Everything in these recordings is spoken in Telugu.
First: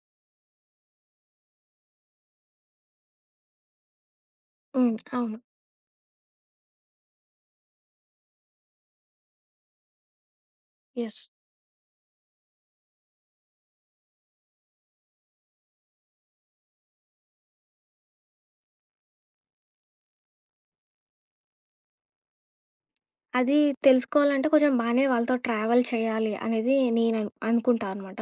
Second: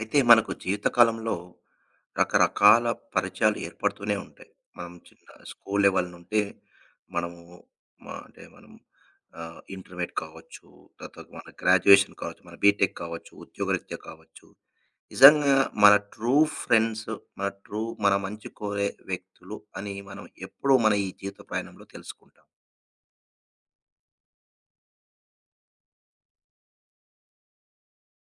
అయితే మనకు జీవితకాలంలో రకరకాల పరిచయాలు ఏర్పడుతూనే ఉంటాయి. మనం హ్మ్. చిన్న అవును. స్కూల్ లెవెల్ నుంటే మనము మ అంటే మనం ఇంటర్మీడియేట్ కావచ్చు. యెస్. తర్వాత మన గ్రాడ్యుయేషన్ కావచ్చు. మన బీటెక్ కావచ్చు. ఉద్యోగరీత్యా కావచ్చు. నిజంగా మన ట్రూ ఫ్రెండ్స్, మన ట్రూ మన మంచి కోరే వ్యక్తులు అని మనం ఎప్పుడో మన ఈ జీవిత ప్రయాణంలో తెలుసుకుంటాం. అది తెలుసుకోవాలంటే కొంచెం బానే వాళ్ళతో ట్రావెల్ చేయాలి అనేది నేను అనుకుంటా అనమాట.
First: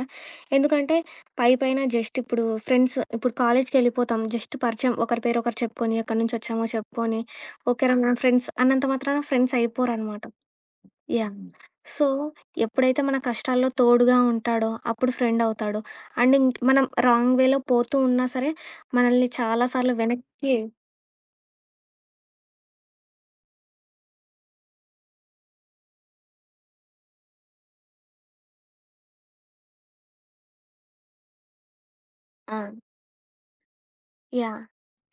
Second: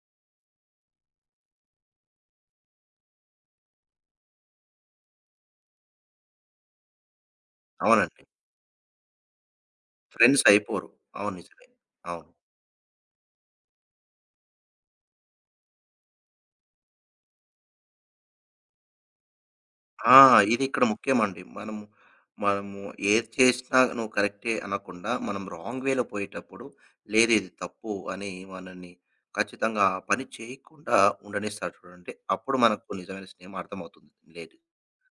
ఎందుకంటే పైపైన జస్ట్ ఇప్పుడు ఫ్రెండ్స్ ఇప్పుడు కాలేజ్‌కెళ్ళిపోతాం. జస్ట్ పరిచయం ఒకరి పేరు ఒకరు చెప్పుకొని, ఎక్కడి నుంచొచ్చామో చెప్పుకొని, ఓకేరా మనం అవునండి. ఫ్రెండ్స్ అన్నంత మాత్రాన ఫ్రెండ్స్ అయిపోరనమాట. ఫ్రెండ్స్ అయిపోరు. అవును, యాహ్! హ్మ్. నిజమే. సో, అవును. ఎప్పుడైతే మన కష్టాల్లో తోడుగా ఉంటాడో అప్పుడు ఫ్రెండ్ అవుతాడు. అండ్ మనం రాంగ్ వేలో పోతూ ఉన్నా సరే మనల్ని చాలా సార్లు ఆ! వెనక్కి. ఇది ఇక్కడ ముఖ్యమండి. మనము ఏది చేసినా నువ్వు కరెక్టే అనకుండా, మనం రాంగ్ వేలో పోయేటప్పుడు, లేదు ఇది తప్పు అని మనల్ని ఖచ్చితంగా ఆ పని చేయకుండా ఉండనిస్తారు చూడండి. అప్పుడు ఆ! మనకు నిజమైన స్నేహం అర్థమవుతుంది. లేదు. యాహ్!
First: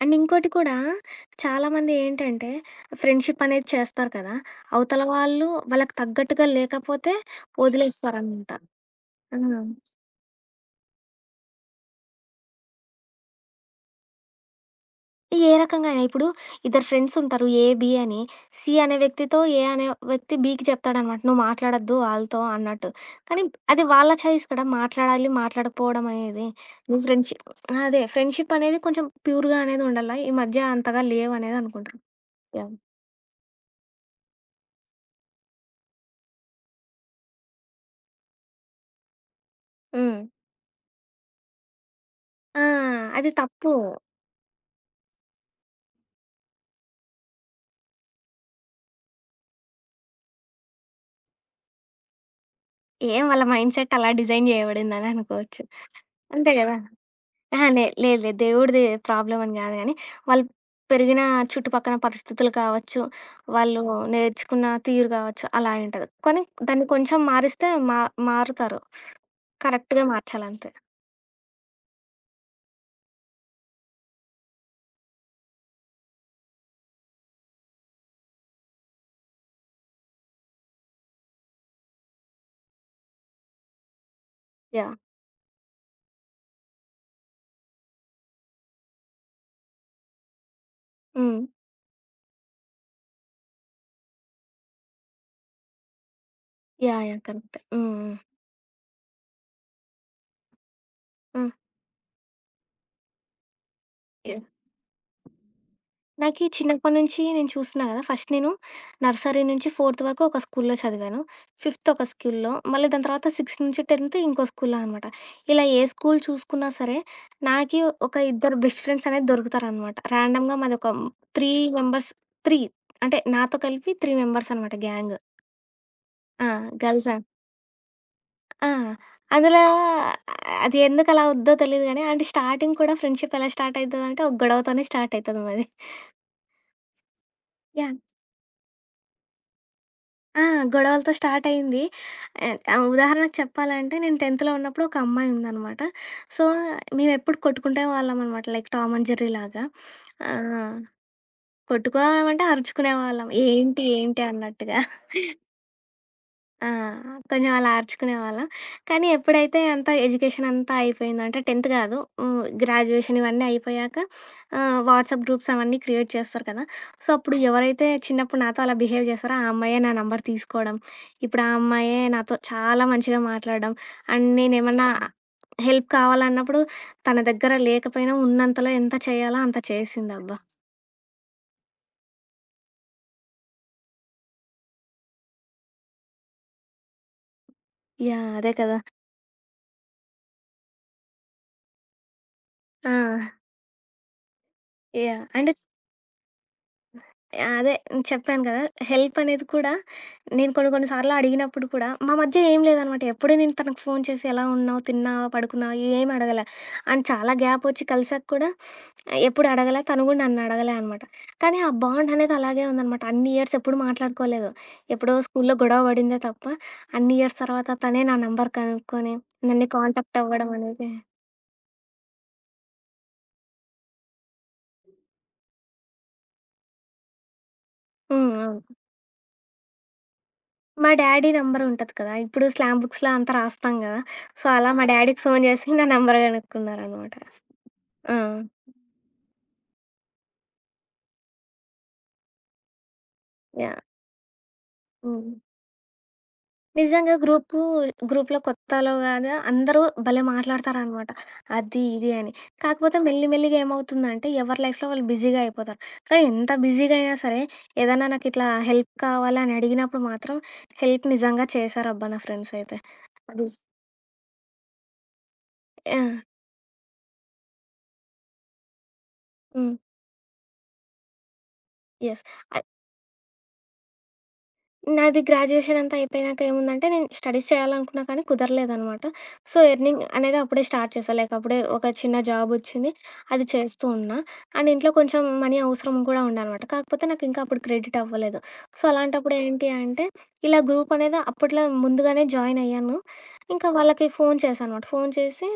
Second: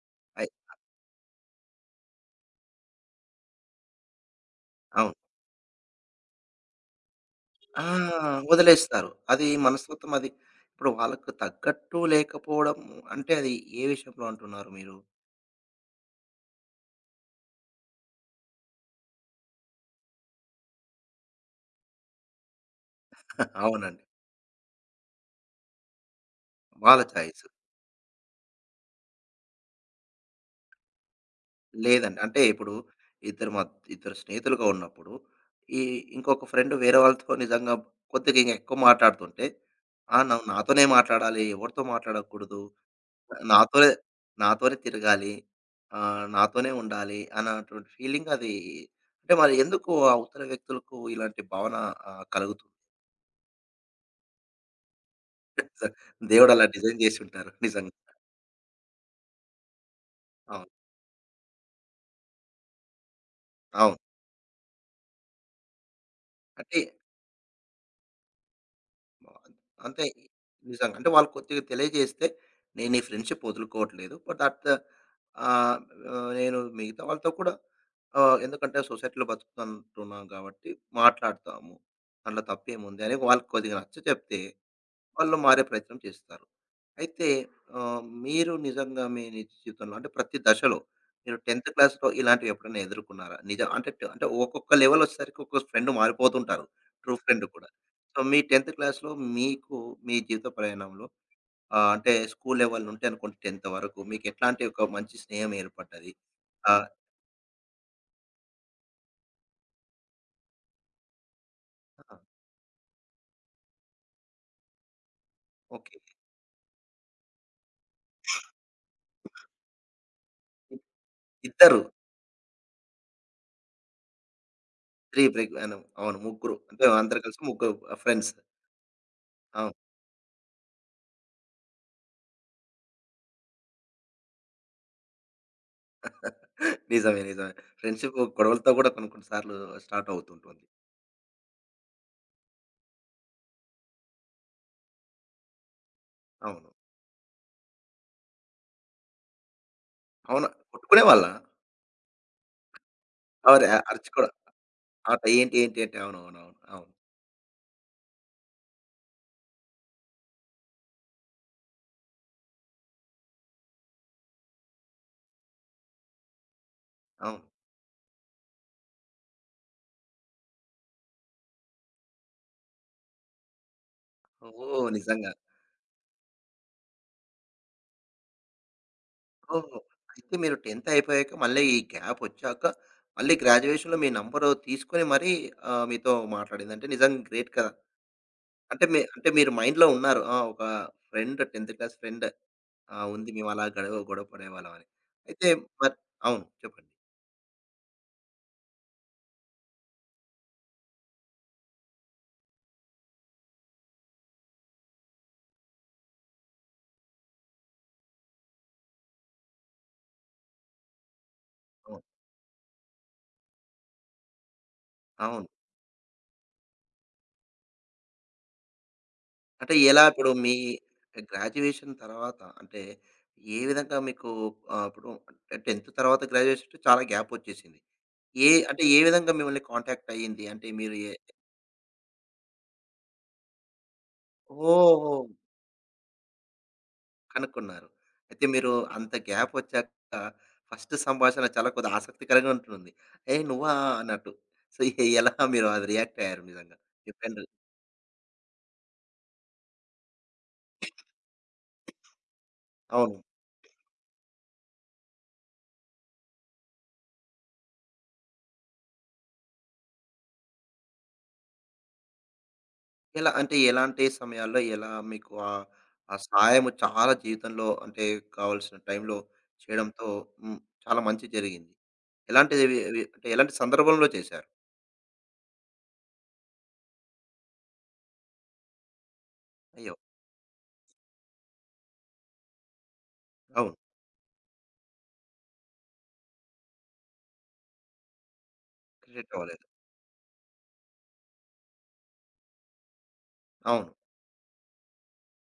అండ్ అయి ఇంకోటి కూడా చాలామంది ఏంటంటే ఫ్రెండ్‌షిప్ అనేది చేస్తారు కదా! అవతల అవును. వాళ్ళు వాళ్ళకి తగ్గట్టుగా లేకపోతే ఆ! వదిలేస్తారనమాట. వదిలేస్తారు. అది హ్మ్. మనస్తత్వం అది. ఇప్పుడు వాళ్ళకు తగ్గట్టు లేకపోవడం అంటే అది ఏ విషయంలో అంటున్నారు మీరు? ఏ రకంగా అయినా ఇప్పుడు ఇద్దరు ఫ్రెండ్స్ ఉంటారు ఏ, బి అని. సి అనే వ్యక్తితో ఏ అనే వ్యక్తి బికి చెప్తాడనమాట. "నువ్వు మాట్లాడొద్దు వాళ్ళతో" అన్నట్టు. కానీ అది అవునండి. వాళ్ళ చాయిస్ కదా! మాట్లాడాలి, మాట్లాడకపోవడం అనేది. వాళ్ళ నువ్వు చాయిస్. ఫ్రెండ్‌షిప్ అదే ఫ్రెండ్‌షిప్ అనేది కొంచెం ప్యూర్‌గా అనేది ఉండాల. ఈ మధ్య అంతగా లేవనేది అనుకుంటున్నా. లేదండి. అంటే ఇప్పుడు యాహ్! ఇద్దరు స్నేహితులుగా ఉన్నప్పుడు, ఈ ఇంకొక ఫ్రెండ్ వేరే వాళ్ళతో నిజంగా కొద్దిగా ఇంక ఎక్కువ మాట్లాడుతుంటే, ఆ! హ్మ్. నువ్వు నాతోనే మాట్లాడాలి. ఎవరితో మాట్లాడకూడదు. ఆ! అది తప్పు. నాతోనే నాతోనే తిరగాలి. నాతోనే ఉండాలి అన్నటువంటి ఫీలింగ్ అది, అంటే మరి ఎందుకు అవతల వ్యక్తులకు ఇలాంటి భావన కలుగుతుంది? ఏం వాళ్ళ మైండ్ సెట్ అలా డిజైన్ చేయబడిందని అనుకోవచ్చు. దేవుడు అంతే అలా గదా! డిజైన్ చేసుంటారు అహా! నిజంగా. లేదు లేదు. దేవుడిది ప్రాబ్లమ్ అని గాదు గానీ, వాళ్ళు అవును. పెరిగిన చుట్టుపక్కన పరిస్థితులు కావచ్చు, వాళ్ళు అవును. నేర్చుకున్న తీరు కావచ్చు అలా అయుంటది. కానీ అంటే దాన్ని కొంచెం మారిస్తే మారుతారు. అంతే. కరెక్ట్‌గా మార్చాలంతే. నిజంగా. అంటే వాళ్ళు కొద్దిగా తెలియజేస్తే, నేను ఈ ఫ్రెండ్‌షిప్ వదులుకోవట్లేదు. But at the ah, ah, నేను మిగతా వాళ్ళతో కూడా ఎందుకంటే సొసైటీలో బతుకుతుంటున్నాం కాబట్టి మాట్లాడతాము. దాంట్లో తప్పేముంది అని వాళ్ళకి కొద్దిగా నచ్చచెప్తే, యాహ్! వాళ్ళు మారే ప్రయత్నం చేస్తారు. అయితే మీరు నిజంగా మీ నిజ జీవితంలో అంటే ప్రతి దశలో మీరు హ్మ్. 10థ్ క్లాస్‌లో ఇలాంటివి ఎప్పుడైనా ఎదుర్కున్నారా? నిజం అంటే అంటే ఒక్కొక్క లెవెల్ వచ్చేసరికి ఒక్కొక్క ఫ్రెండ్ మారిపోతుంటారు. యాహ్! True yeah! ఫ్రెండ్ కరెక్టే. కూడా. హ్మ్. హ్మ్. సో, మీ 10థ్ క్లాస్‌లో మీకు మీ జీవిత ప్రయాణంలో హ్మ్. అంటే స్కూల్ లెవెల్ నుండి అనుకోండి 10థ్ వరకు మీకు యాహ్! ఎట్లాంటి ఒక మంచి స్నేహం ఏర్పడ్డది? నాకీ ఆహ్, చిన్నప్పటి నుంచి నేను చూస్తున్నా కదా! ఫస్ట్ నేను నర్సరీ నుంచి ఫోర్త్ వరకు ఒక స్కూల్లో చదివాను. ఫిఫ్త్ ఒక ఆ! స్కూల్లో, మళ్ళీ దాని తర్వాత సిక్స్త్ నుంచి 10థ్ ఇంకో స్కూల్లో అనమాట. ఇలా ఏ ఓకే. స్కూల్ చూసుకున్నా సరే, నాకి ఒక ఇద్దరు బెస్ట్ ఫ్రెండ్స్ అనేది దొరుకుతారనమాట. ర్యాండమ్‌గా మాది ఇ- ఒక 3 ఇద్దరు మెంబర్స్ 3 అంటే నాతో కలిపి 3 మెంబర్స్ అనమాట గ్యాంగ్. 3 బ్రేక్ అవును. అవును. ఆ! ముగ్గురు అంటే గర్ల్స్ అందరూ కలిసి ముగ్గురు ఫ్రెండ్స్. ఆ! అందులో అవును. అది ఎందుకు అలా అవుద్దో తెలీదు గానీ, అంటే స్టార్టింగ్ కూడా ఫ్రెండ్‌షిప్ ఎలా స్టార్ట్ అయితదంటే, ఒక గొడవతోనే స్టార్ట్ అయితది మాది. నిజమే. నిజమే. యాహ్! ఫ్రెండ్షిప్ గొడవలతో కూడా కొన్ని కొన్ని సార్లు స్టార్ట్ ఆ! అవుతుంటుంది. గొడవలతో స్టార్ట్ అయింది. ఆహ్, ఆహ్, ఉదాహరణకు చెప్పాలంటే నేను 10థ్‌లో ఉన్నప్పుడు ఒక అమ్మాయి ఉందనమాట. సో, అవును. మేమెప్పుడు కొట్టుకునే వాళ్ళం అనమాట. లైక్ టామ్ అండ్ జెర్రీ లాగా. అవును. ఆహ్, కొట్టుకునేవాళ్ళా? కొట్టుకోవడం అంటే అరుచుకునేవాళ్ళం. ఏంటి ఏంటి అరుచుకోవడం. అన్నట్టుగా. ఆట ఏంటి? ఏంటి? అంటే అవునవునవును. ఆ! అవును. కొంచెం అలా అరుచుకునేవాళ్ళం. కానీ ఎప్పుడైతే అంతా ఎడ్యుకేషన్ అంతా అయిపోయిందో అంటే 10థ్ కాదు. హ్మ్. గ్రాడ్యుయేషన్ ఇవన్నీ అయిపోయాక వాట్సాప్ గ్రూప్స్ అవన్నీ క్రియేట్ చేస్తారు కదా! సో, అప్పుడు అవును. ఎవరైతే చిన్నప్పుడు నాతో అలా బిహేవ్ చేశారో ఆ అమ్మాయే నా నంబర్ తీసుకోవడం. ఇప్పుడు ఆ అమ్మాయే నాతో చాలా మంచిగా మాట్లాడడం. అండ్ నేనేమన్నా ఓహ్! అవును. నిజంగా. హెల్ప్ కావాలన్నప్పుడు తన దగ్గర లేకపోయినా ఉన్నంతలో ఎంత చేయాలో అంత ఓహ్! అయితే చేసిందబ్బా! మీరు 10థ్ అయిపోయాక మళ్ళీ ఈ గ్యాప్ వచ్చాక మళ్ళీ గ్రాడ్యుయేషన్‌లో మీ నంబరు తీసుకొని మరీ మీతో మాట్లాడింది. అంటే నిజంగా గ్రేట్ కదా! యాహ్! అదే కదా! అంటే మీ అంటే మీరు మైండ్‌లో ఉన్నారు. ఆ! ఒక ఫ్రెండ్, 10థ్ క్లాస్ ఫ్రెండ్ ఆ! ఉంది. మేము అలా గొడవ గొడవ పడేవాళ్ళం అని. యాహ్! అయితే అంటే మరి అవును, చెప్పండి. అదే చెప్పాను కదా! హెల్ప్ అనేది కూడా నేను కొన్ని కొన్ని సార్లు అడిగినప్పుడు కూడా మా మధ్య ఏం లేదనమాట. ఎప్పుడూ నేను తనకు ఫోన్ చేసి ఎలా ఉన్నావు? తిన్నావా? పడుకున్నావా? ఏం అడగలే. అండ్ చాలా గ్యాప్ వచ్చి కలిసాక కూడా ఎప్పుడు అడగలే. తను కూడా నన్ను అడగలే అనమాట. కానీ ఆ అవును. బాండ్ అనేది అలాగే ఉందనమాట. అన్ని ఇయర్స్ ఎప్పుడు మాట్లాడుకోలేదు. ఎప్పుడో అవును. స్కూల్లో గొడవ పడిందే తప్ప, అన్ని ఇయర్స్ తర్వాత తనే నా నంబర్ కనుక్కొని, నన్ను అంటే ఎలా కాంటాక్ట్ ఇప్పుడు అవ్వడం అనేది. గ్రాడ్యుయేషన్ తర్వాత అంటే ఏ విధంగా మీకు ఇప్పుడు 10థ్ తర్వాత గ్రాడ్యుయేషన్‌కి చాలా గ్యాప్ వచ్చేసింది. హ్మ్. అవును. ఏ విధంగా మిమ్మల్ని కాంటాక్ట్ అయ్యింది? అంటే మా మీరు ఏ డ్యాడీ నంబర్ ఉంటది కదా! ఇప్పుడు స్లామ్ బుక్స్‌లో అంతా రాస్తాం గదా! సో, అలా మా ఓహో! డ్యాడీకి ఫోను జేసి నా నంబర్ గనుక్కున్నారనమాట. కనుక్కున్నారు. ఆ! అయితే మీరు అంత గ్యాప్ వచ్చాక ఫస్ట్ సంభాషణ చాలా కొద్దిగా ఆసక్తికరంగా ఉంటుంది. "ఏయ్! నువ్వా" యాహ్! అన్నట్టు. సో, హ్మ్. ఎలా మీరు అది రియాక్ట్ అయ్యారు నిజంగా? మీ నిజంగా ఫ్రెండ్, గ్రూప్‌లో కొత్తలో గాదు అందరూ భలే మాట్లాడతారనమాట. అది, ఇది అని. కాకపోతే అవును. మెల్లి మెల్లిగా ఏమవుతుందంటే, ఎవరి లైఫ్‌లో వాళ్ళు బిజీగా అయిపోతారు. కానీ ఎంత బిజీగా అయినా సరే, ఏదన్నా నాకిట్లా హెల్ప్ కావాలి అని అడిగినప్పుడు మాత్రం హెల్ప్ నిజంగా చేశారబ్బా! నా ఫ్రెండ్స్ అయితే. ఎలా అది అంటే ఎలాంటి సమయాల్లో ఎలా మీకు ఆ, ఆ! ఆ సహాయం చాలా జీవితంలో అంటే కావాల్సిన టైంలో హ్మ్. చేయడంతో, హ్మ్, చాలా మంచి జరిగింది. యెస్. అ ఎలాంటిది? వి వి అంటే ఎలాంటి సందర్భంలో చేశారు? నాది గ్రాడ్యుయేషన్ అంతా అయిపోయినాక ఏముందంటే, నేను స్టడీస్ చేయాలనుకున్నా కానీ కుదరలేదనమాట. సో, అయ్యో! ఎర్నింగ్ అనేది అప్పుడే స్టార్ట్ చేశా. లైక్ అప్పుడే ఒక చిన్న జాబొచ్చింది. అది అవును. చేస్తూ ఉన్నా. అండ్ ఇంట్లో కొంచెం మనీ అవసరం కూడా ఉండనమాట. కాకపోతే నాకింకా అప్పుడు క్రెడిట్ అవ్వలేదు. సో, క్రియేట్ అలాంటప్పుడు అవ్వలేదు. ఏంటి అంటే, ఇలా గ్రూప్ అనేది అప్పట్లో ముందుగానే జాయిన్ అయ్యాను. ఇంకా అవును. వాళ్ళకి ఫోను చేశా అనమాట. ఫోను చేసి,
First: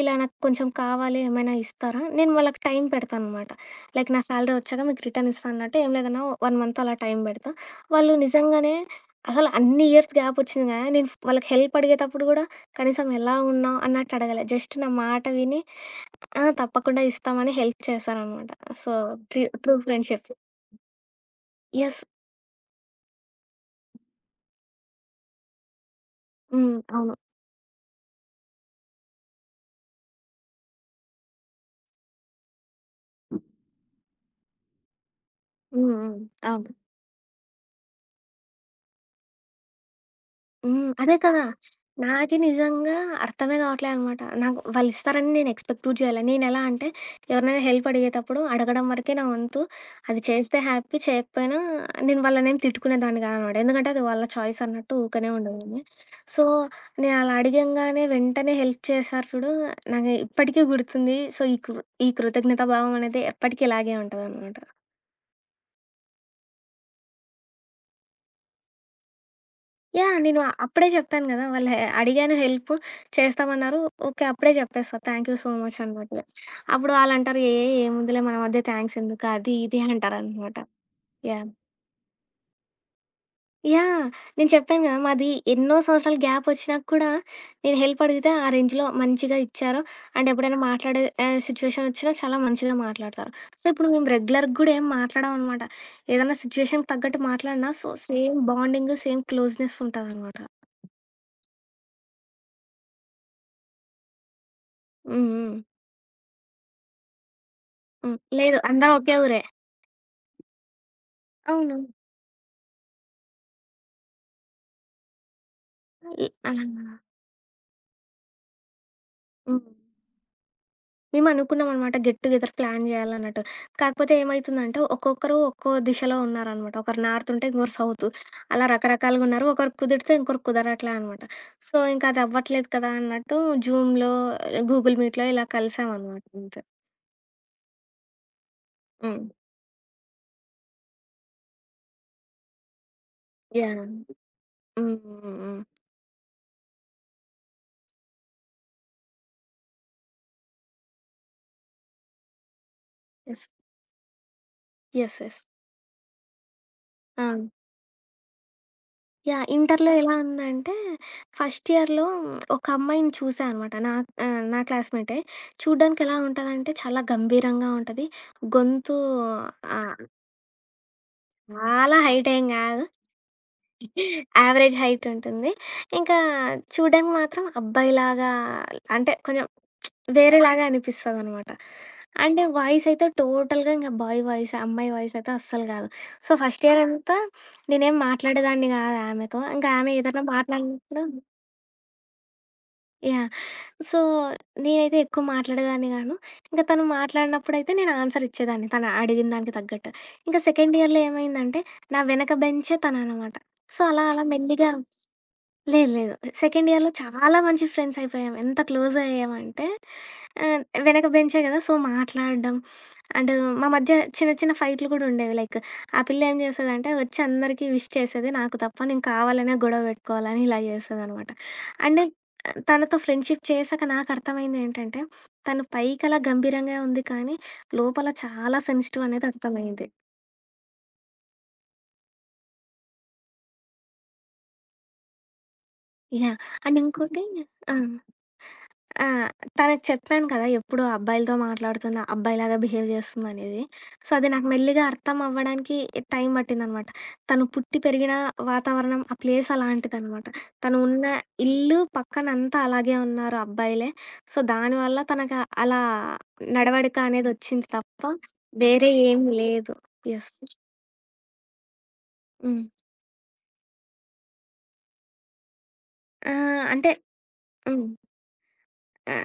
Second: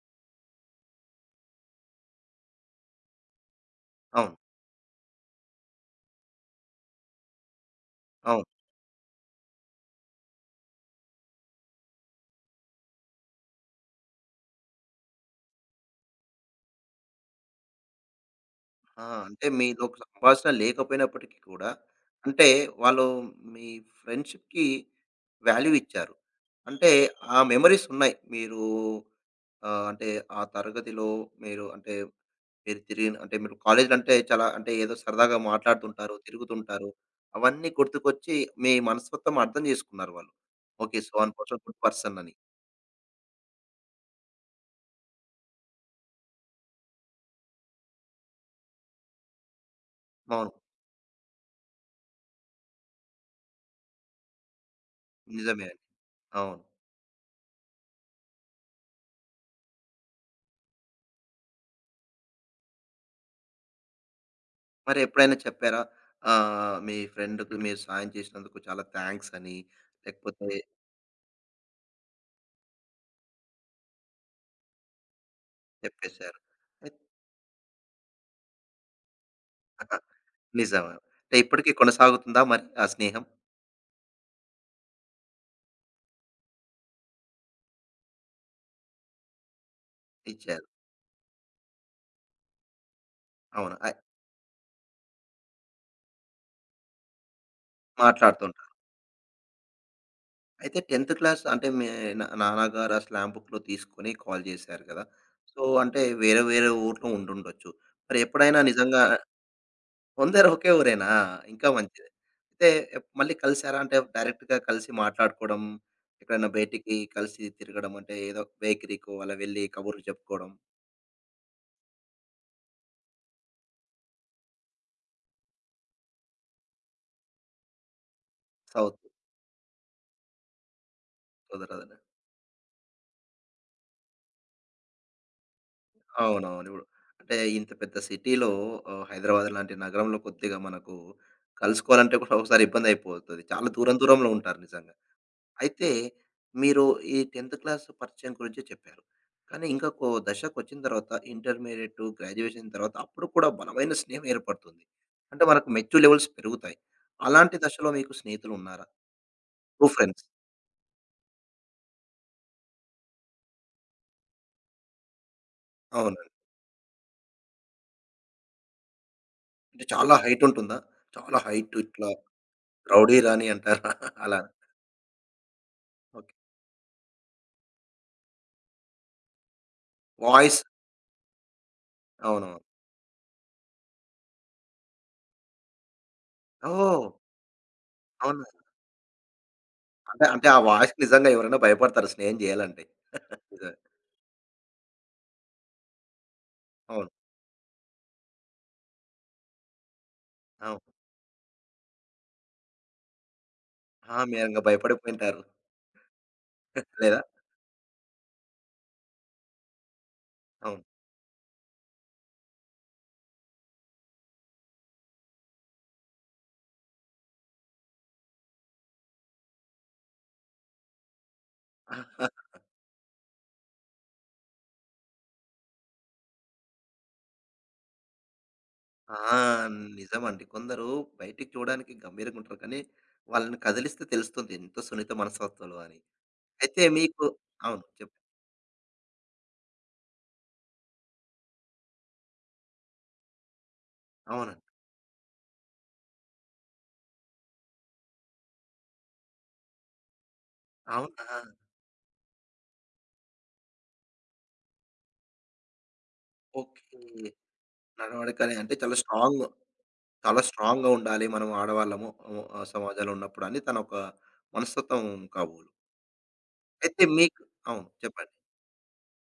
ఇలా నాకు కొంచెం కావాలి ఏమైనా ఇస్తారా? నేను వాళ్ళకి టైం పెడతాననమాట. లైక్ నా అవును. సాలరీ వచ్చాక మీకు రిటర్న్ ఇస్తా అన్నట్టు, ఏం లేదన్నా 1 మంత్ అలా టైం పెడతా. వాళ్ళు అవును. నిజంగానే అసలు అన్ని ఇయర్స్ గ్యాప్ వచ్చింది గానీ, నేను వాళ్ళకి హెల్ప్ అడిగేటప్పుడు గూడా కనీసం ఎలా ఉన్నావు అన్నట్టు అడగలే. జస్ట్ నా మాట విని, ఆ! తప్పకుండా ఇస్తామని హెల్ప్ చేశారనమాట. సో, ఆ! అంటే ట్రూ మీది ఒక ఫ్రెండ్‌షిప్. సంభాషణ లేకపోయినప్పటికీ కూడా యెస్. అంటే వాళ్ళు మీ ఫ్రెండ్‌షిప్‌కి వాల్యూ ఇచ్చారు. హ్మ్. అంటే అవును. ఆ మెమోరీస్ ఉన్నాయి. మీరు అంటే ఆ తరగతిలో మీరు అంటే మీరు తిరిగిన అంటే మీరు కాలేజీలో అంటే చాలా అంటే ఏదో సరదాగా హ్మ్. మాట్లాడుతుంటారు, హ్మ్. అవును. తిరుగుతుంటారు. అవన్నీ గుర్తుకొచ్చి మీ మనస్తత్వం అర్థం చేసుకున్నారు వాళ్ళు. హ్మ్. ఓకే. సో, అదే కదా! 1% గుడ్ పర్సన్ అని. నాకే నిజంగా అర్థమే కావట్లేదనమాట. నాకు వాళ్ళిస్తారని నేను ఎక్స్‌పెక్ట్ కూడా చేయలే. నేనెలా అంటే, ఎవరినైనా హెల్ప్ అడిగేటప్పుడు అడగడం వరకే నా వంతు. అది అవును. చేస్తే హ్యాపీ, చేయకపోయినా నేను వాళ్ళనేం తిట్టుకునేదాన్ని కాదనమాట. ఎందుకంటే, అది వాళ్ళ చాయిస్ అన్నట్టు ఊకనే నిజమే అండి. ఉండేదాన్ని. సో, అవును. నేనలా అడిగంగానే వెంటనే హెల్ప్ చేశారు చూడు, నాకు ఇప్పటికీ గుర్తుంది. సో, ఈ కృతజ్ఞతా భావం అనేది ఎప్పటికి ఇలాగే ఉంటదనమాట. మరి ఎప్పుడైనా చెప్పారా? మీ ఫ్రెండ్‌కి మీరు సాయం చేసినందుకు చాలా థాంక్స్ అని? యాహ్! నేను లేకపోతే అప్పుడే చెప్పాను గదా! వాళ్ళ అడిగాను హెల్ప్ చేస్తామన్నారు. ఓకే. అప్పుడే చెప్పేస్తా. థ్యాంక్ యూ సో మచ్ అన్నట్టుగా. చెప్పేసారు. అయి అప్పుడు ఆళ్ళంటారు, ఏముందిలే మన మధ్య థ్యాంక్స్ ఎందుకు?" అది ఇది ఆహా, అంటారనమాట. నిజమే. అంటే యాహ్! ఇప్పటికి కొనసాగుతుందా మరి ఆ స్నేహం? యాహ్! నేను చెప్పాను గదా! మాది ఎన్నో సంవత్సరాలు గ్యాప్ ఒచ్చినా కూడా నేను హెల్ప్ అడిగితే ఆ రేంజ్‌లో మంచిగా ఇచ్చారు. అండ్ ఎప్పుడైనా ఇచ్చారు. మాట్లాడే సిచ్యుయేషన్ ఒచ్చినా చాలా మంచిగా మాట్లాడతారు. సో, అవును. ఇప్పుడు మేము రెగ్యులర్‌గా గూడా ఏం మాట్లాడమనమాట. ఏదైనా సిచ్యుయేషన్‌కి తగ్గట్టు మాట్లాడినా సో, సేమ్ మాట్లాడుతు బాండింగ్, సేమ్ క్లోజ్‌నెస్ ఉంటదనమాట. అయితే 10థ్ క్లాస్ అంటే మీ నా నాన్నగారు ఆ స్లామ్ బుక్‌లో తీసుకొని కాల్ చేశారు కదా! హ్మ్. హ్మ్. సో, అంటే వేరే వేరే ఊర్లో ఉండుండొచ్చు. హ్మ్. మరి లేదు. ఎప్పుడైనా అందరం నిజంగా ఒకే ఊరే. అందరూ ఒకే ఊరేనా? ఇంకా అవును. మంచిది. అయితే మళ్ళీ కలిసారా? అంటే డైరెక్ట్‌గా కలిసి మాట్లాడుకోవడం, ఎక్కడైనా అలానా? బయటికి కలిసి తిరగడం అంటే ఏదో బేకరీకో అలా వెళ్లి హ్మ్. కబుర్లు చెప్పుకోవడం. మేమనుకున్నామనమాట గెట్ టుగెదర్ ప్లాన్ జేయాలన్నట్టు. కాకపోతే ఏమైతుందంటే, ఒక్కొక్కరు ఒక్కో దిశలో ఉన్నారనమాట. ఒకరు నార్త్ ఉంటే, ఇంకొకరు సౌత్. అలా సౌత్ రకరకాలుగున్నారు. ఒకరు కుదిరితే, ఇంకొకరు కుదరట్లే అనమాట. సో, కుదరదని. ఇంకా అది అవ్వట్లేదు కదా అన్నట్టు జూమ్‌లో, గూగుల్ మీట్‌లో ఇలా కలిసామనమాట అంతే. అవునవును. ఇప్పుడు అంటే ఇంత పెద్ద సిటీలో హ్మ్. హైదరాబాద్ లాంటి నగరంలో కొద్దిగా మనకు కలుసుకోవాలంటే కూడా ఒకసారి ఇబ్బంది అయిపోతది. చాలా యాహ్! దూరం దూరంలో ఉంటారు హ్మ్. నిజంగా. హ్మ్. హ్మ్. అయితే మీరు ఈ 10థ్ క్లాస్ పరిచయం గురించి చెప్పారు. కానీ ఇంకా దశకొచ్చిన తర్వాత ఇంటర్మీడియేట్, గ్రాడ్యుయేషన్ తర్వాత అప్పుడు యెస్. కూడా బలమైన స్నేహం ఏర్పడుతుంది. యెస్. యెస్. అంటే మనకు మెచ్యూర్ లెవెల్స్ పెరుగుతాయి. ఆ! అలాంటి దశలో మీకు స్నేహితులున్నారా? యాహ్! ట్రూ ఇంటర్‌లో ఎలా ఫ్రెండ్స్. ఉందంటే, ఫస్ట్ ఇయర్‌లో ఒక అమ్మాయిని చూసా అనమాట. నా నా క్లాస్‌మేటే. చూడ్డానికి ఎలా అవునండి. ఉంటదంటే, చాలా గంభీరంగా ఉంటది. గొంతు అంటే ఆహ్, చాలా హైట్ ఉంటుందా? చాలా హైట్ చాలా ఇట్లా హైట్ ఏం గాదు. రౌడీ రాణి అంటారా? అలా. యావరేజ్ హైట్ ఉంటుంది. ఇంకా ఓకే. చూడ్డానికి మాత్రం అబ్బాయిలాగా అంటే, కొంచెం వాయిస్, వేరేలాగా అనిపిస్తదనమాట. అంటే అవునవును. వాయిస్ అయితే టోటల్‌గా ఇంక బాయ్ వాయిస్, అమ్మాయి వాయిస్ అయితే అస్సలు గాదు. So, first year oh! అంతా నేనేం అవునా? మాట్లాడేదాన్ని గాదు ఆమెతో. ఇంకా ఆమె ఏదైనా అంటే అంటే ఆ వాయిస్‌కి మాట్లాడినప్పుడు. నిజంగా ఎవరైనా భయపడతారు స్నేహం జేయాలంటే. యాహ్! నిజమే. సో, నేనైతే ఎక్కువ మాట్లాడేదాన్ని గాను. ఇంక తను అవును. మాట్లాడినప్పుడైతే నేను ఆన్సర్ ఇచ్చేదాన్ని. తను అడిగిన దానికి తగ్గట్టు. ఇంక సెకండ్ అవును. ఇయర్‌లో ఏమైందంటే, నా వెనక బెంచే తననమాట. సో, అలా అలా ఆ! మీరింక మెల్లిగా భయపడిపోయుంటారు. లేదు లేదు. సెకండ్ ఇయర్‌లో లేదా? చాలా మంచి ఫ్రెండ్స్ అయిపోయాం. ఎంత క్లోజ్ అయ్యామంటే ఆహ్, అవును. వెనక బెంచే కదా! సో, మాట్లాడడం అండ్ మా మధ్య చిన్న చిన్న ఫైట్‌లు కూడా ఉండేవి. లైక్ ఆ పిల్ల ఏం చేసేదంటే వచ్చి అందరికీ విష్ చేసేది. నాకు తప్ప నేను కావాలనే గొడవ పెట్టుకోవాలని ఇలా చేసేదనమాట. అండ్ తనతో ఫ్రెండ్‌షిప్ చేశాక నాకు అర్థమైంది ఏంటంటే, తను పైకి అలా గంభీరంగా ఉంది కానీ లోపల చాలా సెన్సిటివ్ ఆ! అనేది అర్థమైంది. నిజమండి. కొందరు బయటికి చూడడానికి గంభీరంగా ఉంటారు. కానీ వాళ్ళని కదిలిస్తే తెలుస్తుంది. ఎంతో సున్నిత మనస్తత్వులు అని. యాహ్! అండ్ అయితే మీకు ఇంకోటి ఆ! అవును, చెప్పు. ఆ! తనకి చెప్పాను కదా! ఎప్పుడు అబ్బాయిలతో మాట్లాడుతున్నా, అబ్బాయిలాగా బిహేవ్ చేస్తుందనేది. సో, అది నాకు అవునండి. మెల్లిగా అర్థం అవ్వడానికి టైం పట్టిందనమాట. తను పుట్టి పెరిగిన వాతావరణం, ఆ ప్లేస్ అలాంటిదనమాట. తను ఉన్న అవునా! ఇల్లు పక్కన అంతా అలాగే ఉన్నారు అబ్బాయిలే. సో, దానివల్ల తనకు అలా నడవడిక ఓకే. అనేదొచ్చింది తప్ప, నడవడికనే అంటే వేరే చాలా ఏం స్ట్రాంగ్. లేదు. యెస్. చాలా స్ట్రాంగ్‌గా ఉండాలి. మనం ఆడవాళ్ళము ఆహ్, హ్మ్. ఆహ్, సమాజంలో ఉన్నప్పుడు అని తన ఒక మనస్తత్వం కాబోలు. ఆ! అంటే అయితే మీకు హ్మ్. అవును, చెప్పండి. ఆ!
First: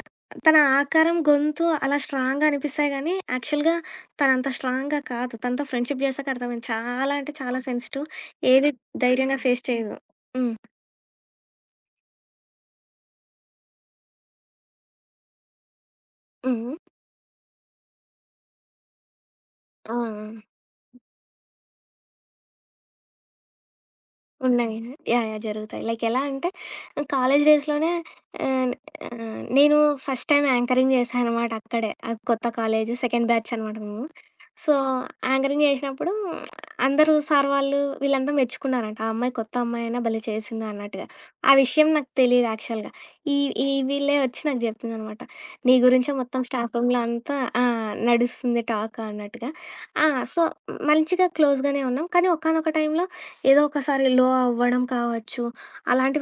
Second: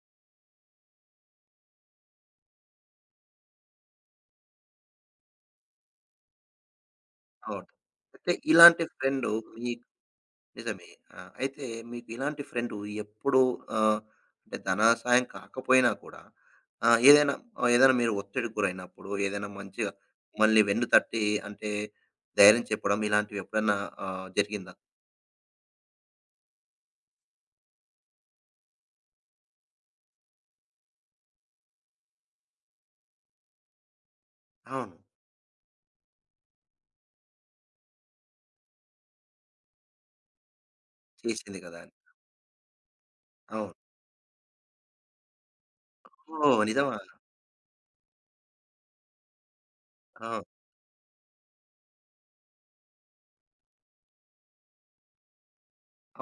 తన ఆకారం, గొంతు అలా స్ట్రాంగ్‌గా అనిపిస్తాయి గానీ, యాక్చువల్‌గా తనంత స్ట్రాంగ్‌గా కాదు. తనతో ఫ్రెండ్‌షిప్ చేశాక అర్థమైంది. చాలా అంటే చాలా అవును. సెన్సిటివ్. అయితే ఏది ఇలాంటి ఫ్రెండు, ధైర్యంగా ఫేస్ మీ, చేయదు. హ్మ్. నిజమే. ఆ! అయితే మీకు ఇలాంటి ఫ్రెండు ఎప్పుడు ఆహ్, అంటే ధన సహాయం కాకపోయినా కూడా, హ్మ్. ఏదైనా ఏదైనా మీరు ఒత్తిడికి గురైనప్పుడు ఏదైనా మంచిగా ఆ! ఆ! మిమ్మల్ని వెన్ను తట్టి అంటే ధైర్యం చెప్పడం ఇలాంటివి ఎప్పుడన్నా జరిగిందా? ఉన్నాయి. యాహ్! యాహ్! జరుగుతాయి. లైక్ ఎలా అంటే కాలేజ్ డేస్‌లోనే ఆహ్, ఆహ్, నేను ఫస్ట్ టైమ్ యాంకరింగ్ చేశాననమాట అక్కడే. అది కొత్త కాలేజ్ సెకండ్ బ్యాచ్ అనమాట మేము. సో, అవును. యాంకరింగ్ చేసినప్పుడు అందరూ సార్ వాళ్ళు వీళ్ళంతా మెచ్చుకున్నారంట. ఆ అమ్మాయి కొత్త అమ్మాయైనా భలే చేసిందా అన్నట్టుగా. ఆ చేసింది కదా! విషయం అని. నాకు తెలీదు యాక్చువల్‌గా. ఈ ఈ అవును. వీళ్ళే వచ్చి నాకు చెప్తుందనమాట. నీ గురించే మొత్తం ఓహ్! స్టాఫ్ నిజమా? రూమ్‌లో అంతా ఆ! నడుస్తుంది టాక్ అన్నట్టుగా. ఆ! సో, అవును. మంచిగా క్లోజ్‌గానే ఉన్నాం. కానీ ఒకానొక టైంలో ఏదో ఒకసారి లో అవ్వడం కావచ్చు.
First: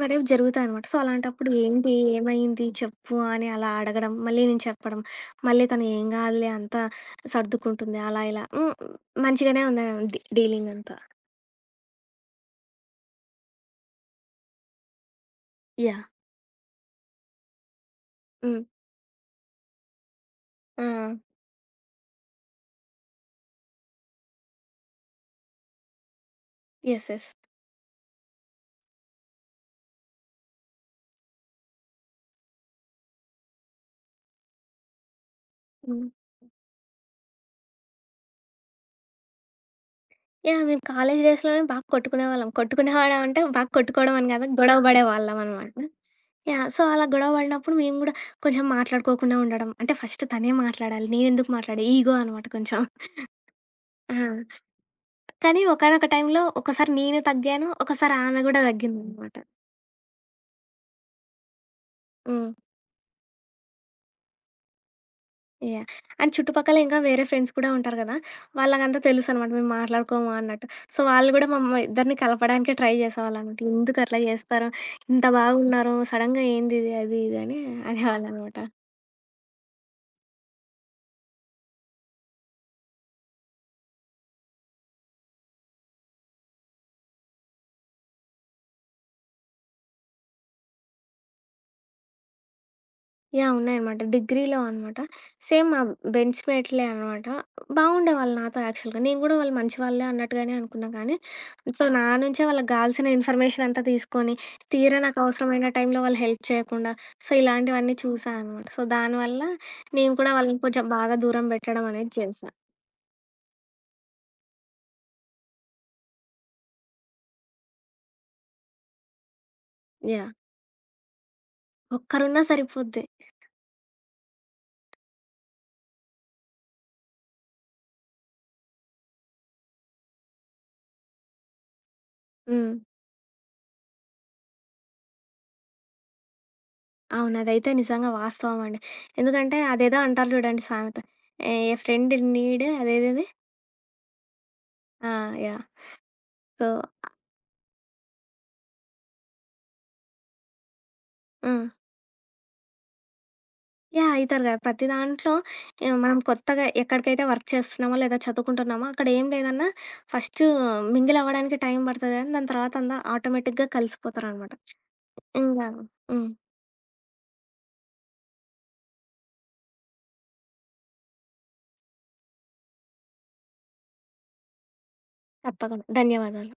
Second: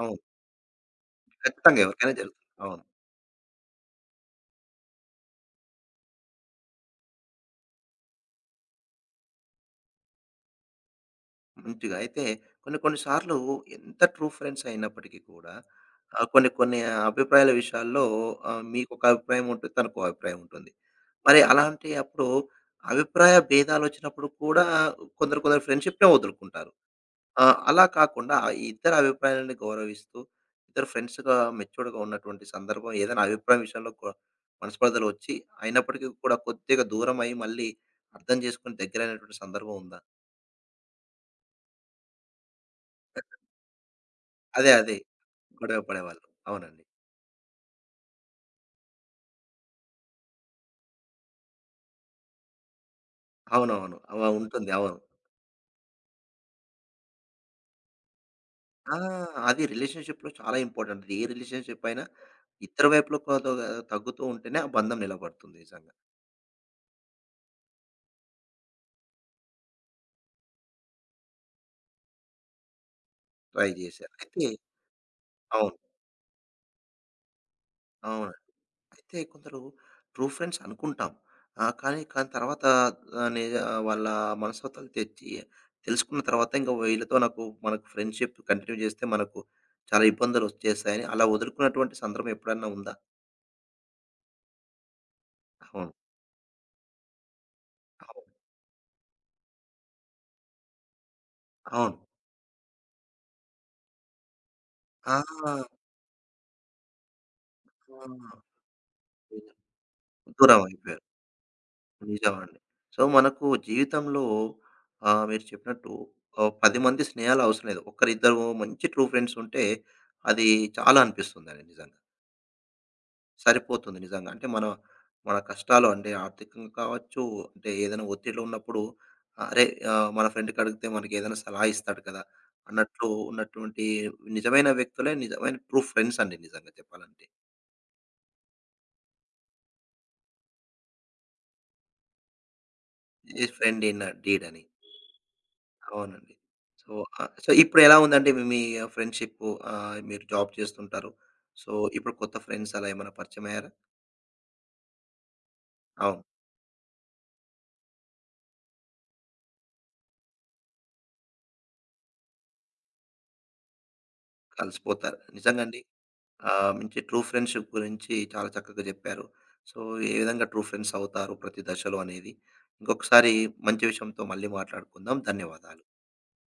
అవును. జరుగుతాయనమాట. సో, అలాంటప్పుడు ఖచ్చితంగా ఏంటి? ఎవరికైనా జరుగుతుంది. ఏమైంది? అవును. చెప్పు అని అలా అడగడం. మళ్ళీ నేను చెప్పడం. మళ్ళీ తను ఏం కాదులే అంతా సర్దుకుంటుంది. అలా ఇలా హ్మ్. మంచిగానే ఉంది డీలింగ్ అంతా. మంచిగా అయితే కొన్ని కొన్ని సార్లు ఎంత ట్రూ ఫ్రెండ్స్ అయినప్పటికీ కూడా యాహ్! ఆ! కొన్ని కొన్ని అభిప్రాయాల విషయాల్లో హ్మ్. మీకొక అభిప్రాయం ఉంటుంది. తనకో అభిప్రాయం ఉంటుంది. ఆ! మరి అలాంటి అప్పుడు అభిప్రాయ భేదాలొచ్చినప్పుడు కూడా కొందరు కొందరు ఫ్రెండ్‌షిప్‌నే వదులుకుంటారు. యెస్. యెస్. ఆ! అలా కాకుండా ఇద్దరి అభిప్రాయాలను గౌరవిస్తూ, ఇద్దరు ఫ్రెండ్స్‌గా మెచ్యూర్డ్‌గా ఉన్నటువంటి సందర్భం ఏదైనా అభిప్రాయం విషయంలో మనస్పర్ధలొచ్చి హ్మ్. అయినప్పటికీ కూడా కొద్దిగా దూరమయ్యి మళ్ళీ అర్థం చేసుకొని దగ్గరైనటువంటి సందర్భం ఉందా? యాహ్! మేము కాలేజీ డేస్‌లోనే బాగా కొట్టుకునేవాళ్ళం. కొట్టుకునేవాళ్ళం అంటే బాగా కొట్టుకోవడం అని కాదు. గొడవ అదే. పడేవాళ్ళం అనమాట. గొడవ పడేవాళ్ళు. యాహ్! సో, అవునండి. అలా గొడవ పడినప్పుడు మేము కూడా కొంచెం మాట్లాడుకోకుండా ఉండడం. అంటే ఫస్ట్ తనే మాట్లాడాలి. నేనెందుకు మాట్లాడా? ఈగో అనమాట కొంచెం. అవునవును, ఆ! అలా ఉంటుంది. అవును. కానీ ఒకానొక టైంలో ఒకసారి నేను తగ్గాను. ఒకసారి ఆమె గూడా ఆ! తగ్గిందనమాట. అది రిలేషన్‌షిప్‌లో చాలా ఇంపార్టెంట్. ఏ రిలేషన్‌షిప్ అయినా హ్మ్. ఇద్దరి వైపులో తగ్గుతూ ఉంటేనే ఆ బంధం నిలబడుతుంది యాహ్! నిజంగా. అండ్ చుట్టుపక్కల ఇంకా వేరే ఫ్రెండ్స్ కూడా ఉంటారు గదా! వాళ్ళకంతా తెలుసనమాట మేము మాట్లాడుకోము అన్నట్టు. సో, వాళ్ళు గూడా మమ్మ ఇద్దరిని కలపడానికే ట్రై చేసేవాళ్ళనమాట. ట్రై చేశారు. ఎందుకట్లా అయితే చేస్తారు? ఇంత అవును. బాగున్నారు సడెన్‌గా ఏందిది అది ఇది అని అవును. అనేవాళ్ళనమాట. అయితే కొందరు ట్రూ ఫ్రెండ్స్ అనుకుంటాం. ఆ! కానీ తర్వాత ఆహ్, నిజ వాళ్ళ మనస్తత్వాలు తెలుసుకున్న తర్వాత ఇంక వీళ్ళతో మనకు ఫ్రెండ్‌షిప్ కంటిన్యూ చేస్తే మనకు చాలా ఇబ్బందులు వచ్చేస్తాయని అలా వదులుకున్నటువంటి సందర్భం ఎప్పుడన్నా ఉందా? యాహ్! ఉన్నాయనమాట. డిగ్రీలో అనమాట. సేమ్ మా అవును. బెంచ్ మేట్‌లే అనమాట. అవును. బాగుండేవాళ్ళు నాతో యాక్చువల్‌గా. నేను గూడా వాళ్ళు మంచి వాళ్ళే అన్నట్టుగానే అనుకున్నా కానీ, సో, అవును. నా నుంచే వాళ్ళకి గావాల్సిన ఇన్ఫర్మేషన్ అంతా తీసుకొని, తీరా ఆ! నాకు ఆ! అవసరమైన టైంలో వాళ్ళు హెల్ప్ చేయకుండా, సో, ఇలాంటివన్నీ చూసా అనమాట. సో, దానివల్ల నేను కూడా వాళ్ళని దూరం కొంచెం అయిపోయారు. బాగా దూరం పెట్టడం అనేది చేశా. నిజమండి. సో, మనకు జీవితంలో మీరు చెప్పినట్టు 10 మంది స్నేహాలు అవసరం లేదు. ఒకరిద్దరు మంచి ట్రూ ఫ్రెండ్స్ ఉంటే యాహ్! అది చాలా అనిపిస్తుందండి నిజంగా. ఒక్కరున్నా సరిపోద్ది. సరిపోతుంది నిజంగా. అంటే మన మన కష్టాలు అంటే ఆర్థికంగా కావచ్చు, అంటే ఏదైనా ఒత్తిడిలో ఉన్నప్పుడు ఆ, అరే! మన ఫ్రెండ్‌కి అడిగితే మనకేదైనా సలహా ఇస్తాడు కదా! హ్మ్. అన్నట్లు ఉన్నటువంటి నిజమైన వ్యక్తులే నిజమైన ట్రూ ఫ్రెండ్స్ అండి నిజంగా చెప్పాలంటే. అవును. అదైతే నిజంగా వాస్తవం అండి. ఎందుకంటే అదేదో అంటారు చూడండి సామెత. ఏ ఫ్రెండ్ ఇన్ నీడ్ అదేదేది? ఏ ఫ్రెండ్ ఇన్ డీడ్ అని. ఆ! యాహ్! అవునండి. సో సో, సో, ఇప్పుడెలా ఉందండి మీ మీ ఫ్రెండ్‌షిప్పు? మీరు జాబ్ చేస్తుంటారు. ఆ! సో, ఇప్పుడు కొత్త ఫ్రెండ్స్ అలా ఏమైనా పరిచయమయ్యారా? యాహ్! అయితారు గదా! ప్రతి దాంట్లో మనం అవును. కొత్తగా ఎక్కడికైతే వర్క్ చేస్తున్నామో, లేదా చదువుకుంటున్నామో అక్కడ ఏం లేదన్నా ఫస్టు మింగిల్ అవ్వడానికి టైం పడతది గానీ, దాని తర్వాత అంతా ఆటోమేటిక్‌గా కలిసిపోతారనమాట. కలిసిపోతారు. నిజంగా ఇంగా అండి. హ్మ్. మంచి ట్రూ ఫ్రెండ్‌షిప్ గురించి చాలా చక్కగా చెప్పారు. సో, ఏ విధంగా ట్రూ ఫ్రెండ్స్ అవుతారు ప్రతి దశలో అనేది. ఇంకొకసారి మంచి విషయంతో మళ్ళీ మాట్లాడుకుందాం. ధన్యవాదాలు. తప్పకుండా. ధన్యవాదాలు.